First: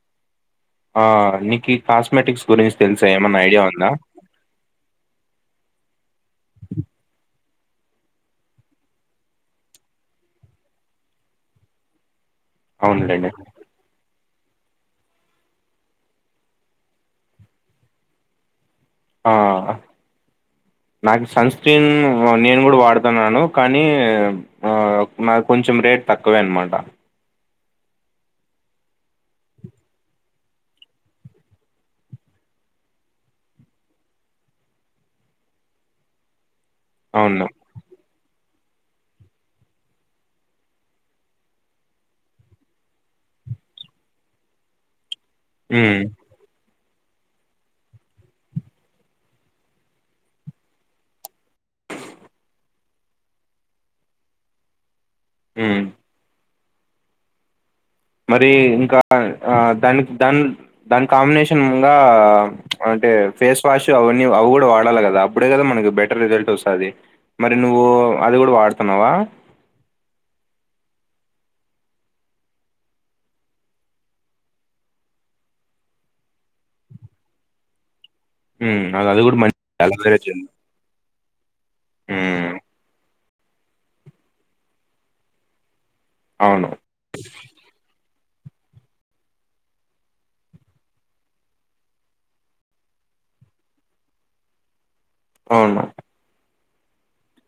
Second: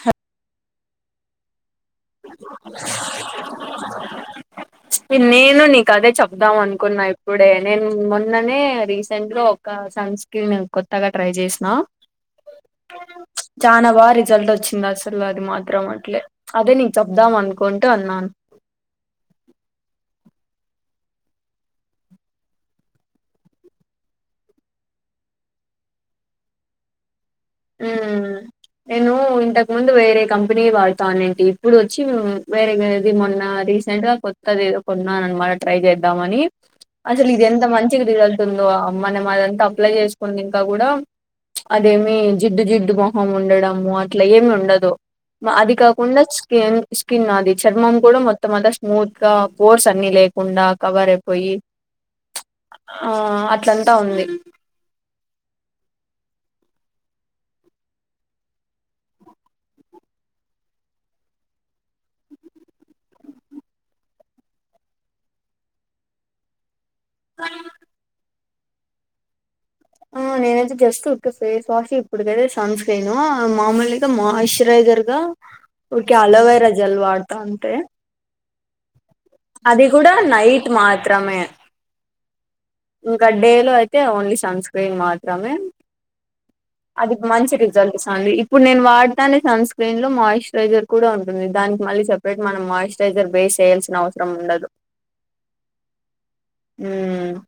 హ ఆ నీకి కాస్మెటిక్స్ గురించి తెల్సా ఏమన్నా ఐడియా ఉందా? ప్చ్ నేను నీకదే చెప్దాం అనుకున్నా ఇప్పుడే నేన్ మొన్ననే రీసెంట్ గా ఒక్ క సన్ స్క్రిన్ కొత్తగా ట్రై చేస్నా? అవున్లేండి చానా బాగా రిజల్ట్ వచ్చింది అసలు అది మాత్రం అట్లే అదే నీక్ చెప్దాం అనుకుంటా అన్నాన్ ఆ నాకి సన్ స్క్రీన్ నేను కూడా వాడుతున్నాను కానీ ఆ నాది కొంచెం రేట్ తక్కవే అన్మాట ఊమ్ నేను ఇంతకు ముందు వేరే కంపెనీవి వాడతా ఉనింటి ఇప్పుడు వచ్చి ఉమ్ వేరేది మొన్న రీస్ సెంట్ గా కొత్తది ఏదో కొన్నానమాట ట్రై చేద్దాం అని అసలు ఇది అవును ఎంత మంచిగ రిజల్ట్ తుందో మనం అదంతా అప్లై చేసుకున్నెంక కూడా అదేమి జిడ్డు జిడ్డు మొహం ఉండడము అట్లా ఏమి ఉండదు అది హ్మ్ కాకుండా స్కిన్ స్కిన్ అది చర్మం కూడా మొత్తం అంతా స్మూత్ గా పోర్స్ అన్ని లేకుండా కవర్ అయిపోయి ఆ అట్లంతా ఉంది ఉమ్మ్ మరి ఇంకా ఆ దానికి దాని దాని కాంబినేషన్ ఇంగ అంటే ఫేస్ వాష్ అవన్నీ అవి కూడా వాడాలి కదా అప్పుడే కదా మనకి బెట ర్ రిజల్ట్ వస్తది మరి నువ్వు అది కూడా వాడుతున్నావా ఆ నేనేయితే జస్ట్ ఊరికే ఫేస్ వాష్ ఇప్పుడయితే సన్స్క్రీన్ను మామూలుగా మాయిచరైజర్ గా ఊరికే అలోవైరా జల్ వాడతా అంతే ఉమ్ అది అది కూడా మన్ అది కూడా నైట్ మాత్రమే ఉమ్మ్ ఇంక డే లో అయితే ఓన్లీ సన్ స్క్రీన్ మాత్రమే అవును అది మంచి రిజల్ట్ ఇస్తంది ఇప్పుడు నేను వాడతానే సన్ స్క్రీన్ లో మాయిశ్చరైజర్ కూడా ఉంటుంది దానికి మళ్ళీ సెప్ ప్రేట్ మనం మాయిశ్చరైజర్ బేస్ ఏయాల్సిన అవసరం ఉండదు అవున ఊమ్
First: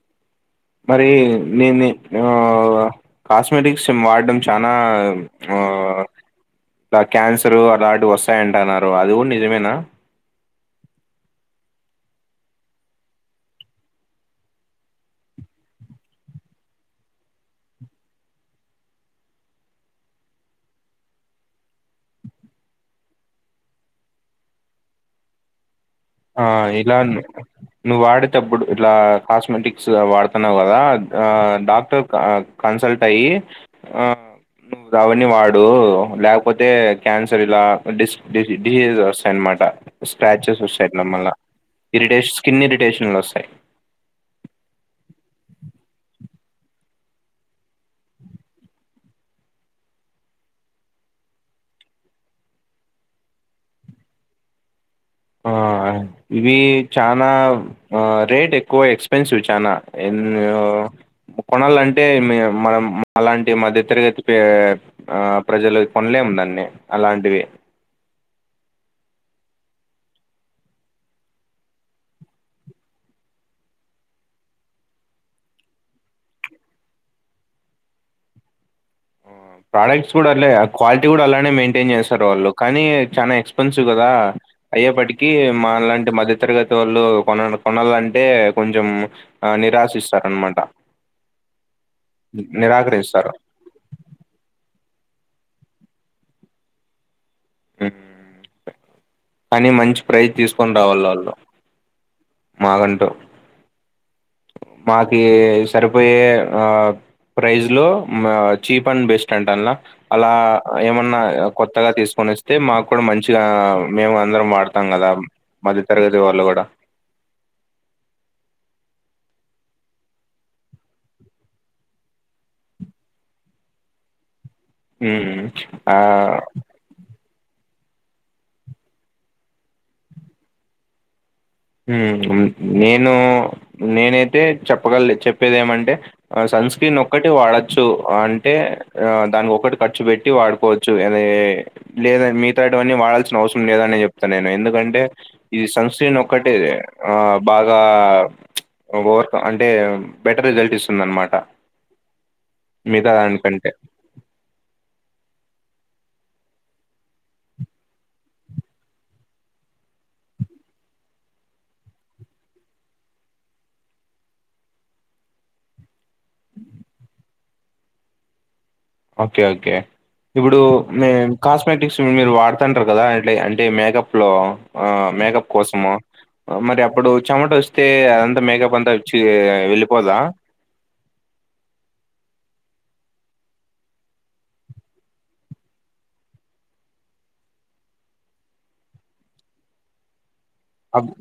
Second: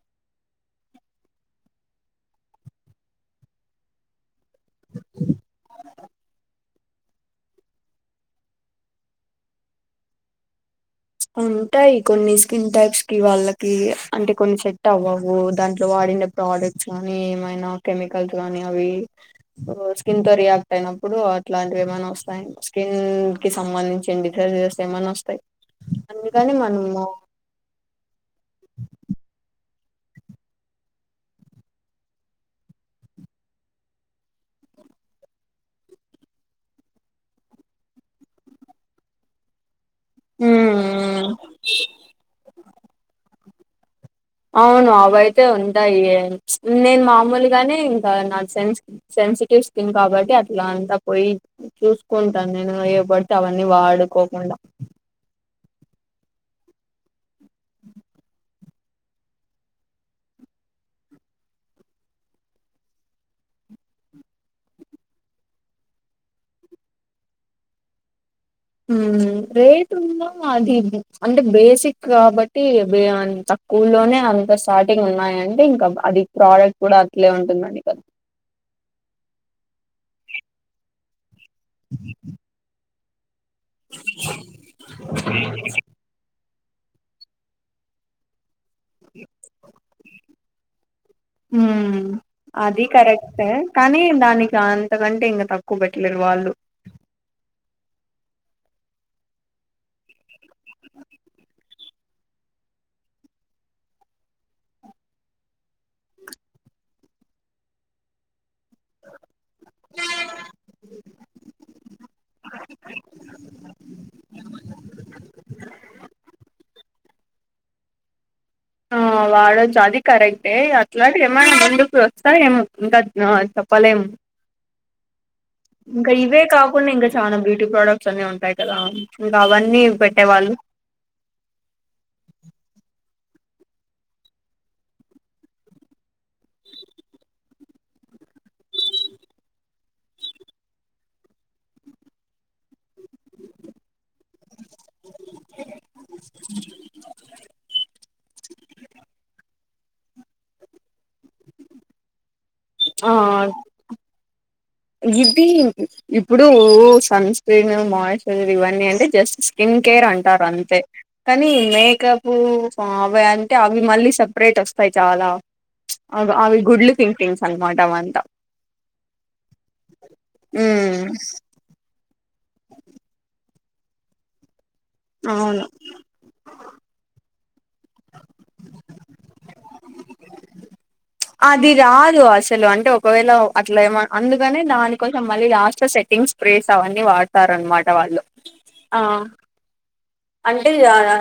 మరి నేనీ ఆ ఒగ కాస్మెటిక్స్ని వాడటం చానా ఆ క్యాన్సరు అలాంటివి వస్తాయంటన్నారు అది కూడా నిజమేనా ఉంటాయి కొన్ని స్కిన్ టైప్స్ కి వాళ్ళకి అంటే కొన్ని సెట్ అవ్వవు దాంట్లో వాడిన ప్రొడక్ట్స్ కానీ ఏమైనా కెమికల్స్ గానీ అవి స్కిన్ తో రియాక్ట్ అయినప్పుడు అట్లాంటివి ఏమైనా వస్తాయి స్కిన్ కి సంబంధించి డిసీజెస్ ఏమన్నొస్తాయ్ ఆ ఇలా నువ్వు వాడేటప్పుడు ఇట్లా కాస్మెటిక్ స్ వాడుతున్నావు కదా ఆ డాక్టర్ కన్సల్ట్ అయి అ నువ్వు అవన్నీ వాడు లేకపోతే క్యాన్సర్ ఇలా డిస్డి డిసీజస్ వస్తాయనమాట స్క్రాచెస్ వస్తాయి ఇట్ల మ్మ్ మల్ల ఇరిటేషన్ స్కిన్ ఇరిటేషన్లు వస్తాయి అవును అవయితే ఉంటాయి నేను మామూలు గానే ఇంకా నా సెన్స్ సెన్సిటివ్ స్కిన్ కాబట్టి అట్లా అంతా పోయి చూసుకుంటాను నేను ఏవి పడితే అవన్నీ వాడుకోకుండా ఆ ఇవి చానా రేట్ ఎక్కువ ఎక్స్ పెన్సివ్ చానా ఎన్నో కొనాలంటే మీ మనం మాలాంటి మధ్య తరగతి పే ఆ ప్రజలు కొనలేము దాన్ని అలాంటివి ఉమ్మ్ రేట్ ఉన్నా అది అంటే బేసిక్ కాబట్టి తక్కువల్లోనే అంత స్టార్టింగ్ ఉన్నాయింటే ఇంక అది ప్రోడక్ట్ కూడా అట్లే ఉంటుందండి కదా ప్రోడక్ట్స్ కూడా అట్లే క్వాలిటీ కూడా అలానే మెయింటైన్ చేస్తారు వాళ్ళు కానీ చానా ఎక్స్ న్సివ్ కదా అయ్యేప్పటికి మాలాంటి మధ్య తరగతి వాళ్ళు కొన కొనాలంటే కొంచెం ఆ నిరాశిస్తారనమాట ఉమ్మ్ అది నిరాకరిస్తారు కరెక్టే కానీ దానికి అంతకంటే ఇంక తక్కువ పెట్టలేరు వాళ్ళు కానీ మంచి ప్రైస్్ తీసుకొని రావాలి వాళ్ళు మాకు అంటు మాకి సరిపోయే ఆ ప్రైజ్ లో మా చీప్ అండ్ బెస్ట్ అంటన్ ల అలా ఏమన్న కొత్తగా తీసుకొని వస్తే మాకు కూడ మంచిగా మేము అందరం వాడతా తాం కదా మధ్య తరగతి వాళ్ళు కూడ ఆ వాడొచ్చు అది కరెక్టే అట్లాంటి ఏమైన ముందుకు వస్తాయి ఏమో ఇంకా చెప్పలేము ఉమ్. ఆ ఇంక ఇవే కాకుండా చాల బ్యూటీ ప్రోడక్ట్స్ అన్ని ఉంటాయి కదా ఇంకా అవన్నీ పెట్టేవాళ్ళు ఉమ్ నేను నేనైతే చెప్పగల చెప్పేది ఏమంటే ఆ సన్ స్క్రీన్ ఒక్కటి వాడొచ్చు ఆ అంటే ఆ దానికి ఒకటి ఖర్చు పెట్టి వాడుకోవచ్ చు అనే లేద మిగతా ఇటువన్నీ వాడాల్సిన అవసరం లేదని చెప్తాను నేను ఎందుకంటే ఇది సంస్ ఒక్కటే బాగా అ అంటే బెటర్ రిజల్ట్ ఇస్తుంది అనమాట మిగతా ఆ దానికంటే ఇది ఇప్పుడు సన్ స్క్రీన్ మాయిశ్చరైజర్ ఇవన్నీ అంటే జస్ట్ స్కిన్ కేర్ అంటారు అంతే కనీ మేకప్ అవి అంటే అవి మళ్ళీ సప్రేట్ వస్తాయి చాలా ఆ అవి గుడ్లు థింకింగ్స్ అనమాట అవి అంత ఓకే ఓకే ఇప్పుడు ఉమ్ మే కాస్ కాస్మటిక్స్ మీరు వాడుతా ఉంటారు కదా అ అంటే మేకప్ లో మేకప్ అవును కోసము మరి అప్పుడు చెమట వస్తే అదంతా మేకప్ అంతా వచ్చి వెళ్ళిపోదా అది రాదు అసలు అంటే ఒకవేళ అట్ల ఏమో అందుకనే దానికోసం మళ్ళీ లాస్ట్ లో సెట్టింగ్స్ ప్రేస్ అవన్నీ వాడతారన్మాట వాళ్ళు ఆ అంటే అబ్ జరా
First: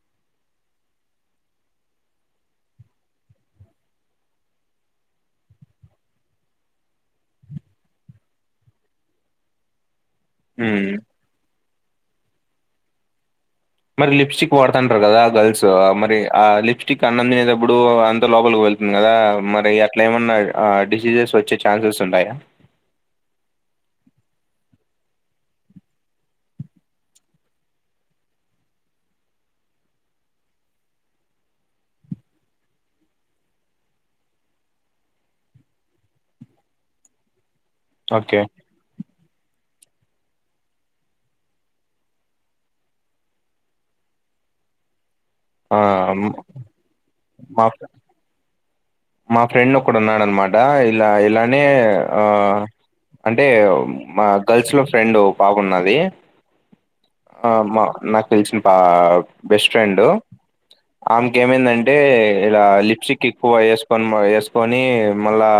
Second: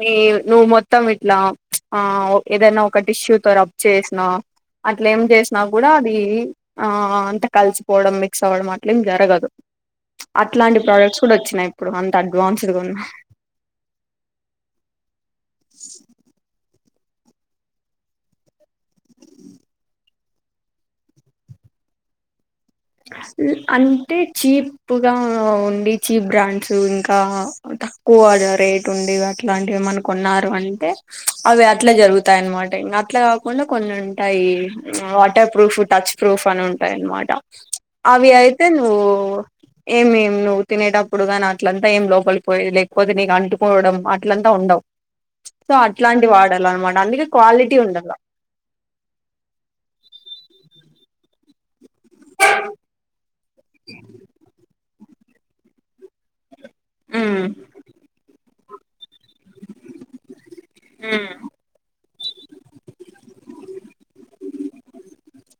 నె నువ్వు మొత్తం ఇట్లా ఆ ఏదనా ఒక టిష్యూ తో రబ్ చేసినా అట్లే ఏం చేసినా కూడా అది ఆ అంత కలిసిపోవడం మిక్స్ అవ్వడం అట్లేం జరగదు అట్లాంటి హ్మ్ ప్రోడక్ట్స్ కూడ వచ్చినయి ఇప్పుడు అంత అడ్వాన్స్డ్గా ఉన్నా మరి లిప్స్టిక్ వాడుతంటారు కదా గర్ల్స్ మరి ఆ లిప్స్ట టిక్ అన్నం తినేటప్పుడు అంత లోపలికి వెళ్తుంది కదా మరి అట్ల ఏమన్నా డిసీజెస్ వచ్చే ఛాన్సెస్ ఉంటాయ అంటే చీప్ తక్కువగా ఉండి చీప్ బ్రాండ్స్ ఇంకా తక్కువ రేట్ ఉే అట్లాంటివి మన కొన్నారు అంటే అవి అట్ల జరుగుతాయి అన్నమాట ఇంకా అట్లా కాకుండ కొన్ని ఉంటాయి వాటర్ ప్రూఫ్ టచ్ ప్రూఫ్ అని ఉంటాయి అనమాట అవి ఓకే అయితే నువ్వు ఏమేం నువ్వు తినేటప్పుడు నీ అట్లంతా ఏం లోపలి పోయ లేకపోతే నీకు అంటుకోవడం అట్ల అంతా ఉండవు సో ఆ అట్లాంటి వాడాల అనమాట అందుకే మా క్వాలిటీ ఉండాల మా ఫ్రెండ్ ఒకడు ఉన్నాడు అనమాట ఇలా ఇలానే ఆ అంటే మా గర్ల్స్ లో ఫ్రెండ్ ఒకా [unintelligible] ఉన్నది ఉమ్ ఆ మా నాకు తెలిసిన పా బెస్ట్ ఫ్రెండ్ ఉమ్ ఆమెకి ఏమైందంటే ఇలా లిప్స్టిక్ ఎక్కువ ని వేసుకొని మళ్ళా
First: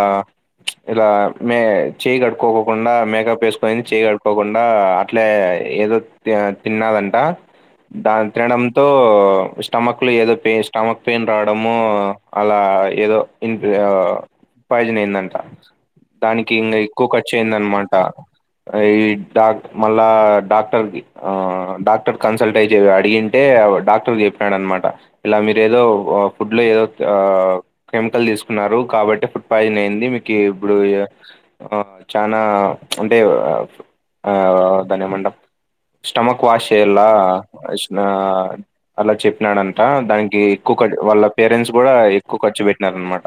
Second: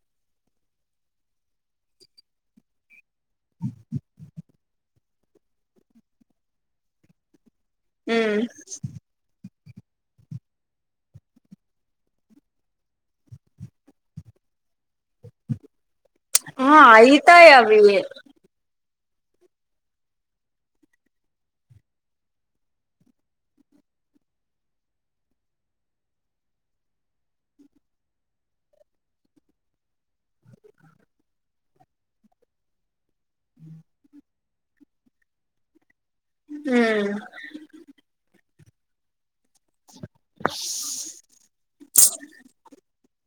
ఇలా మే చేయి కట్టుకోకుండా మ మేకప్ వేసుకొని చెయ్యి కడుక్కోకుండా అట్లే ఏదో తిన్నదంట దాని ఉమ్ తినడంతో స్టమక్ లో ఏదో పెయి స్టమక్ పెయిన్ రావడము అలా ఏదో ఇన్ పాయిజన్ అయిందంట దానికి ఆ ఇంకా ఎక్కువ ఖర్చు అయితాయి అవి అయ్యిందన్నమాట ఈ డాక్ మళ్ళా డాక్టర్ ఆ డాక్టర్ కన్సల్ట్ అయ్యి అడిగి అడిగితే డాక్టర్ చెప్పాడు అనమాట ఇలా మీరు ఏదో ఫుడ్ లో ఏదో కెమికల్ తీసుకున్నారు కాబట్టి ఫుడ్ పాయిజన్ అయింది మీకు ఇప్పుడు ఆ చనా అంటే ఆ దాన్నేమంటారు స్టమక్ వాషే చేయాలా ఉమ్ అని అలా చెప్పినాడంట దానికి ఎక్కువ వాళ్ళ పేరెంట్స్ కూడా ఎక్కువ ఖర్చు పెట్టినార అనమాట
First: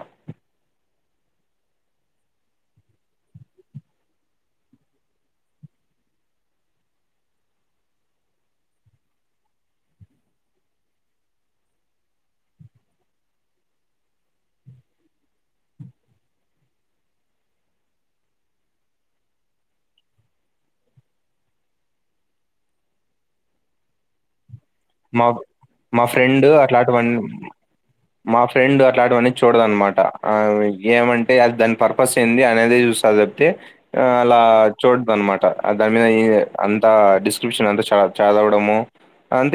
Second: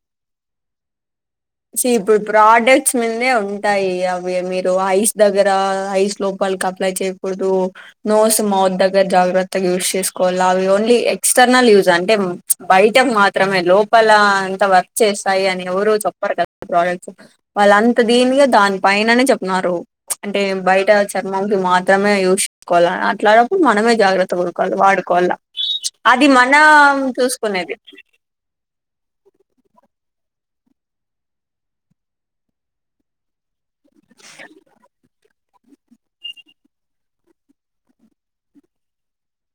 సి ఇప్పుడు ప్రోడక్ట్స్ మీదే ఉంటాయి అవి మీరు ఐస్ దగ్గర ఐస్ లో పల్ కి అప్లై చేయకూడదు నోస్ మౌత్ దగ్గర జాగ్రత్తగా యూస్ చేసుకోవాలి అవి ఓన్లీ ఎక్స్టర్నల్ యూస్ అంటే బయటకు మాత్రమే లోపల అంత వర్క్ చేస్తాయి అని ఎవరుూ చెప్పారు కదా ప్రోడక్ట్స్ వాళ్ళంత దీనిగా దాని పైన అనే చెప్న్నారు అంటే బయట చర్మం కి మాత్రమే యూజ్ చేసుకోవాలని అట్లాటప్పుడు మనమే జాగ్రత్త పడుకోవాలి వాడు మా కోవాలా మా అది ఫ్రెండ్ మనం అట్లాంటివన్నీ చూసుకునేది మా ఫ్రెండ్ అలాంటివన్నీ చూడదు అనమాట ఏమంటే అది దాని పర్పస్ ఏంది అనేదే చూస్తది పితే ఆ అలా చూడదు అన్నమాట దాని మీద ఈ అంతా డిస్క్రిప్షన్ అంత చ చదవడము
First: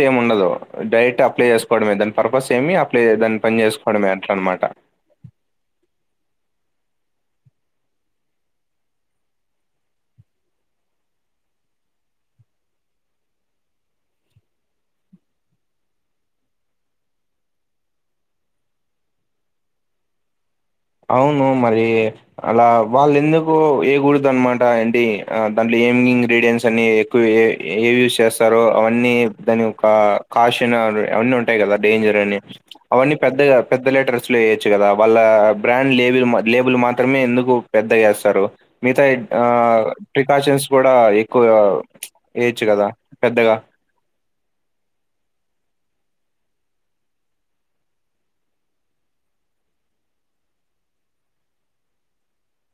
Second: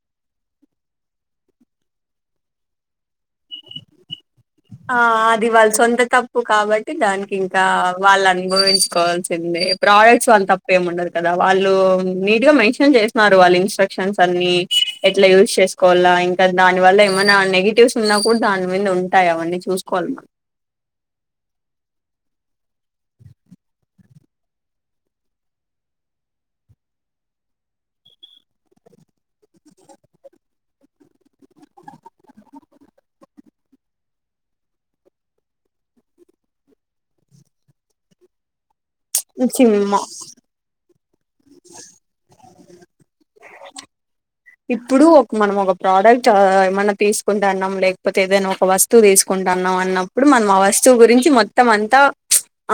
ఏమి ఉండదు డైరెక్ట్ అప్లై చేసుకోవడమే దని పర్పస్ ఏమి అప్లై దాని చేసుకోవడమే అట్ల అనమాట ఆ అది వాళ్ళ సొంత తప్పు కాబట్టి దానికి ఇంకా వాళ్ళు అనుభవించుకోవాల్సిందే ప్రోడక్ట్స్ వాళ్ళ తప్పేమి ఉండదు కదా వాళ్ళు నీట్ గా మెన్షన్ చేసినన్నారు వాళ్ళ ఇన్స్ట్రక్షన్స్ అన్ని ఎట్లా యూజ్ చేసుకోవాలా ఇంకా దాని వల్ల ఏమైనా నెగటివ్స్ ఉన్నా కూడా దాని మీద ఉంటాయి అవన్నీ చూసుకోవాలి మనం అవును మరి అలా వాళ్ళ ఎందుకు ఏకూడదు అన్నమాట ఏంటి దాంట్లో ఏమి ఇంగ్రీడియంట్స్ అని ఏ యూస్ చేస్తారో అవన్నీ దాని యోక్క కాస్ట్ అయినా అవన్న ఉ కదా డేంజర్ అని అవన్నీ పెద్ద పెద్ద లీటర్స్ లో వేయొచ్చు కదా వాళ్ళ బ్రాండ్ లేబుల్ లేబుల్ మాత్రమే ఎందుకు పెద్ద వేస్తారు మిగతా ఆ చి ప్రికాషన్స్ కూడా ఎక్కువ వేయచ్చు కదా పెద్దగా ఇప్పుడు ఒక మనం ఒక ప్రోడక్ట్ ఏమన్నా తీసుకుంటే అన్నాం లేకపోతే ఏదైనా ఒక వస్తు వస్తు తీసుకుంటాన్నాం అన్నప్పుడు మనం ఆ వస్తువు గురించి మొత్తం అంతా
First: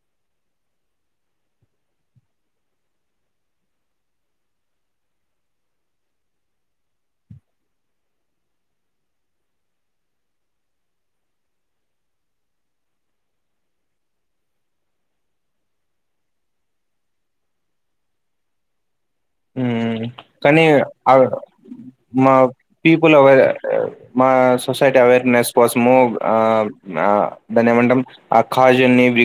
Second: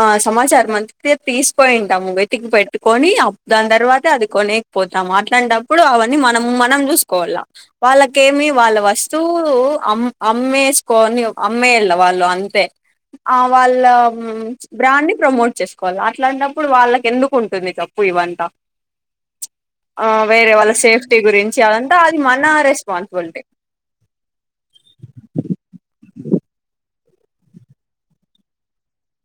ఆ సమాచారం అంత తీసుకోయింటాము వెతికి పెట్టుకొని దాని తర్వాత అది కొనే పోతాం అట్లాంటప్పుడు అవన్నీ మనం మనం చూసుకోవాలా వాళ్ళకేమి వాళ్ళ వస్తువు అమ్ అమ్మేసుకొని అమ్మేళ వాళ్ళు అంతే ఆ వాళ్ళ బ్రాండ్ ని ప్రమోట్ చేసుకోవాలి అట్లాంటప్పుడు వాళ్ళకి ఎందుకు ఉంటుంది తప్పు ఇవంతా ఉ ఆ వేరే వాళ్ళ సేఫ్టీ గురించి అదంటే అది మా మన పీపుల్ అవేర్ రెస్పాన్సిబిలిటీ మా సొసైటీ అవేర్నెస్ కోసము దాని ఏమంటాం ఆ కాజునివి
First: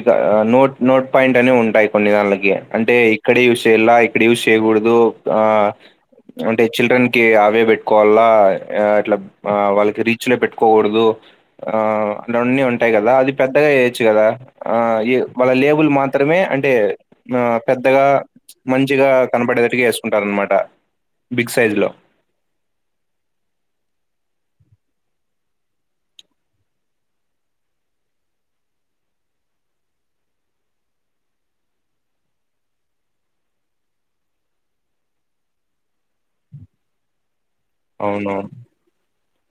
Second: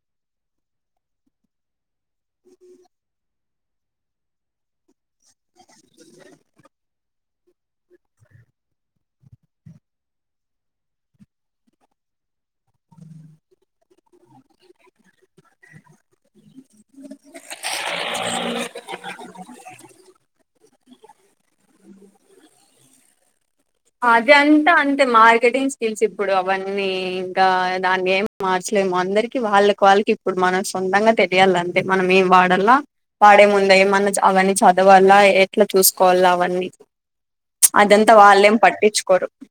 నోట్ నోట్ పాయింట్ అని ఉంటాయి కొన్ని దన్లకి అంటే ఎక్కడ యూష్ చేయాలా ఎక్కడ యూష్ చేయకూడదు ఆ అంటే చిల్డ్రన్ కి అవే బెట్టుకోవాలా ఆ అట్లా ఆ వాళ్ళకి రీచ్ లో పెట్టుకోగూడదు ఆ రన్ని ఉంటాయ్ గదా అది పెద్దగా జేయొచ్చు గదా ఆ యో మళ్ళ లేబుల్ మాత్రమే అంటే ఆ పెద్దగా మంచిగా కనపడేటట్టు చేసుకుంటారన్నమాట బిగ్ సైజ్ లో ఆ అదంతా అంతే మార్కెటింగ్ స్కిల్స్ ఇప్పుడు అవన్నీ ఇంకా దాన్ని ఏం మార్చలేము అందరికి వాళ్ళకి వాళ్ళకి ఇప్పుడు మనం సొంతంగా తెలియాలి అంతే మనం ఏం వాడాల్ల వాడే ముందే మన అవన్నీ చదవాలా ఎట్లా చూసుకోవాల అవన్నీ అదంతా అవును వాళ్ళెం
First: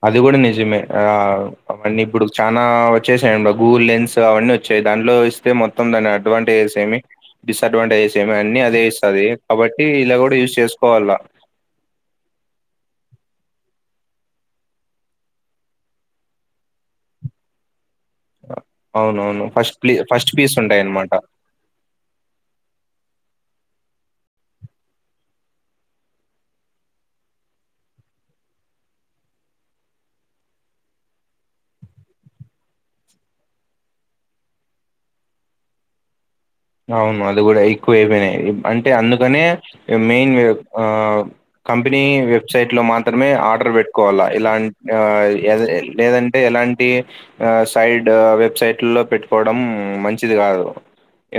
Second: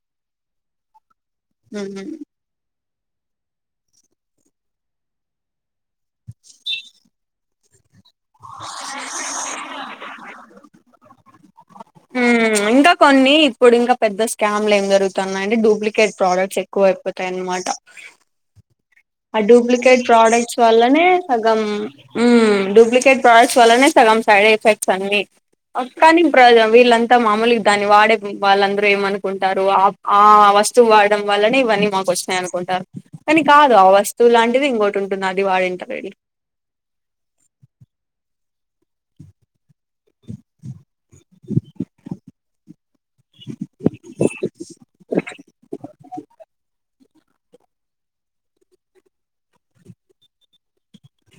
అది గూడా నిజమే ఆ అవన్నీ ఇప్పుడు చానా వచ్చేసాయంట గూగుల్ లెన్స్ అవన్నీ వచ్చాయి దాంట్లో ఇస్తే మొత్తం దాని అడ్వాంటేజెస్ ఏమి డిస్ అడ్వాంటేజెస్ ఏమి అన్నీ అదే ఇస్తది కాబట్టి ఇలా గూడా యూజ్ చేసుకోవాలా ఉమ్ ఇంకా కొన్ని ఇప్పుడు ఇంకా పెద్ద స్కామ్ లు ఏం జరుగుతున్నాయి అంటే డూప్లికేట్ ప్రొడక్ట్స్ ఎక్కువ ఐపోతాయి అన్నమాట ఆ అవునవును ఫస్ట్ ప ఫస్ట్ పీస్ ఉంటాయి అన్నమాట గం ఉమ్ డూప్లికేట్ ప్రొడక్ట్స్ వల్లనే సగం సైడ్ ఎఫెక్ట్స్ అన్ని ఓ కానీ ప్రజం వీళ్ళంతా మామూలుగా దాన్ని వాడే వాళ్ళందరూ ఏమనుకుంటారు ఆ ఆ వస్తువు వాడడం వల్లనే ఇవన్నీ మాకు వచ్చినయి అనుకుంటారు కాని కాదు ఆ వస్తువు లాంటిది ఇంకోటి ఉంటుంది అది వాడి ఉంటరు వీళ్ళు అవును అది గూడా ఎక్కువ అయిపోయినయ్ అంటే అందుకనే ఏ మెయిన్ ఆ కంపెనీ వెబ్సైట్ లో మాత్రం మాత్రమే ఆర్డర్ పెట్టుకోవాలా ఇలా లేదంటే ఎలాంటి ఆ సైడ్ వెబ్సైట్లలో పెట్టుకోవడం మంచిది గాదు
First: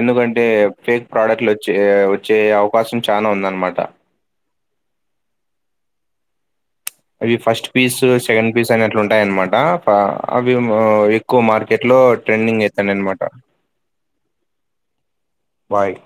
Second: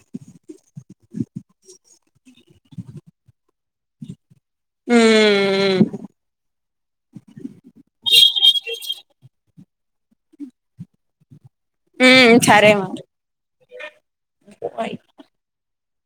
ఎందుకంటే ఫేక్ ప్రొడక్ట్స్ వచ్చే వచ్చే అవకాశం చానా ఉంది అన్నమాట ఉమ్ అవి ఫస్ట్ పీసు సెకండ్ పీసు అనే అట్లుంటాయి అన్నమాట అవి ఎక్కువ మార్కెట్ లో మ్మ్ ట్రెండింగ్ సరే అయితున్నయ్ మరి అన్నమాట బాయ్